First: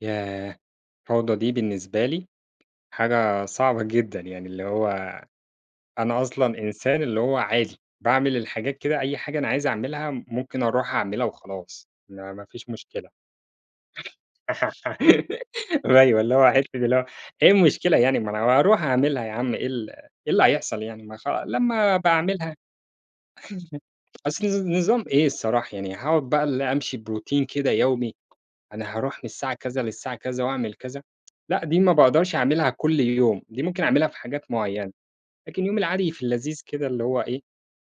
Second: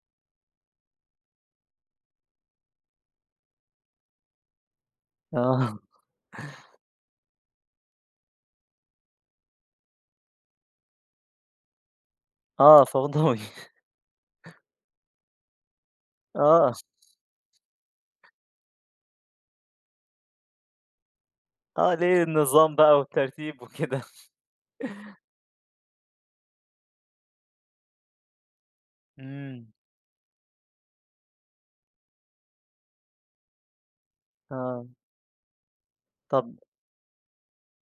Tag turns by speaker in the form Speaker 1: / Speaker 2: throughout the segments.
Speaker 1: ياه! فوضى دي بالنسبة لي حاجة صعبة جدًا، يعني اللي هو
Speaker 2: آه.
Speaker 1: أنا أصلًا إنسان اللي هو عادي، باعمل الحاجات كده أي حاجة أنا عايز أعملها ممكن أروْح أعملها وخلاص، ما ما فيش
Speaker 2: آه
Speaker 1: مشكلة.
Speaker 2: فَوْضَوي.
Speaker 1: أيوه اللي هو حِتّة
Speaker 2: آه.
Speaker 1: اللي هو، إيه المشكلة يعني، ما أنا أروح أعملها يا عم إيه ال إيه اللي هيحصل يعني؟ ما خ
Speaker 2: آه
Speaker 1: لمّا أبقى
Speaker 2: ليه
Speaker 1: أعملها
Speaker 2: النظام بقى والترتيب وكده
Speaker 1: أصل نظ نظام إيه الصراحة يعني هاقعد بقى اللي أمشي بروتين كده يومي، أنا هاروْح من الساعة
Speaker 2: إمم.
Speaker 1: كذا للساعة كذا وأعمل كذا لأ دي ما باقدرش أعملها كل يوم، دي ممكن أعملها في حاجات
Speaker 2: آه.
Speaker 1: مُعيّنة، لكن يومي العادي في
Speaker 2: طَب
Speaker 1: اللذيذ كده اللي هو إيه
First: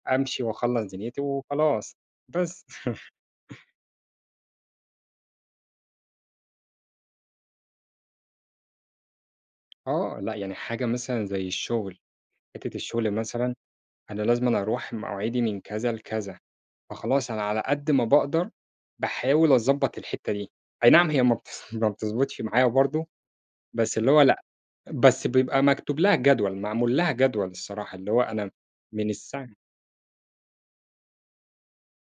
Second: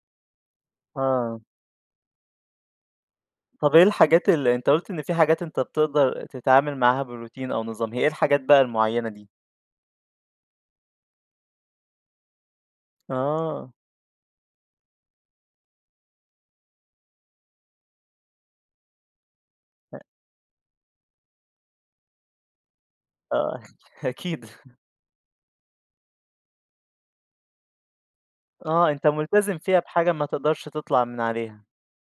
Speaker 1: أمشي وأخلَّص دنيتي
Speaker 2: آه.
Speaker 1: وخلاص بس.
Speaker 2: طَب إيه الحاجات اللي أنت قُلت إن في حاجات أنت بتقدر تتعامل معاها بروتين أو نظام، هي إيه الحاجات بقى المُعيّنة دي؟
Speaker 1: آه لأ يعني حاجة مثلًا زي الشغل، حِتّة الشغل مثلًا
Speaker 2: آه
Speaker 1: أنا لازمًا أروْح مواعيدي من كذا لكذا، فخلاص أنا على قد ما باقدر باحاول أضبّط
Speaker 2: آآ
Speaker 1: الحِتّة دي، أي نعم هي ما بت ما بتض ما بتضبطش معايا برضه،
Speaker 2: آه
Speaker 1: بس اللي هو لأ
Speaker 2: أكيد
Speaker 1: بس بيبقى مكتوب لها جدول معمول لها جدول الصراحة اللي هو أنا
Speaker 2: آه أنت
Speaker 1: من الساعة
Speaker 2: ملتزم فيها بحاجة ما تقدرش تطلع من عليها.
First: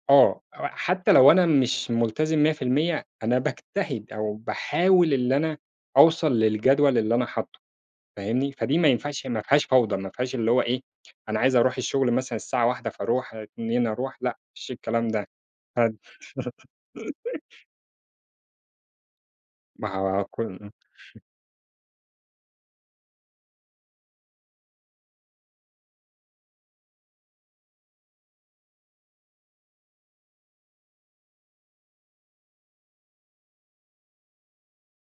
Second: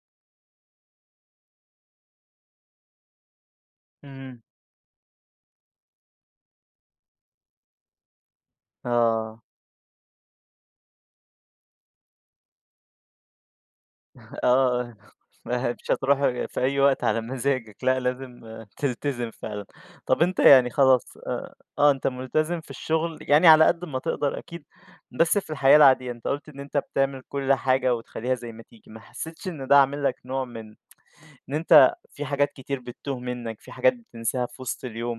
Speaker 1: آه، هو حتى لو أنا مش مُلتزم 100%، أنا باجتهد أو
Speaker 2: إمم.
Speaker 1: باحاول إن أنا أوْصل للجدول اللي أنا حاطّه، فاهمني؟ فدي ما ينفعش ما
Speaker 2: آه.
Speaker 1: فيهاش فوْضى ما فيهاش اللي هو إيه أنا عايز أروح الشغل مثلًا الساعة 13:00 فأروْح 14:00 أروْح، لأ ما فيش
Speaker 2: آه،
Speaker 1: الكلام ده.
Speaker 2: ما هي مش
Speaker 1: فد
Speaker 2: هتروْح غ في أي وقت على مزاجك، لأ لازم تلتزم فعلًا
Speaker 1: ما
Speaker 2: طب
Speaker 1: هو
Speaker 2: أنت
Speaker 1: كل
Speaker 2: يعني
Speaker 1: إمم.
Speaker 2: خلاص آآ آه أنت مُلتزم في الشغل، يعني على قد ما تقدر أكيد، بس في الحياة العادية أنت قُلت إن أنت بتعمل كل حاجة وتخليها زي ما تيجي، ما حسّيتش إن ده عامل لك نوع من إن أنت في حاجات كتير بتْتوْه منّك، في حاجات بتنْساها في وسط اليوم؟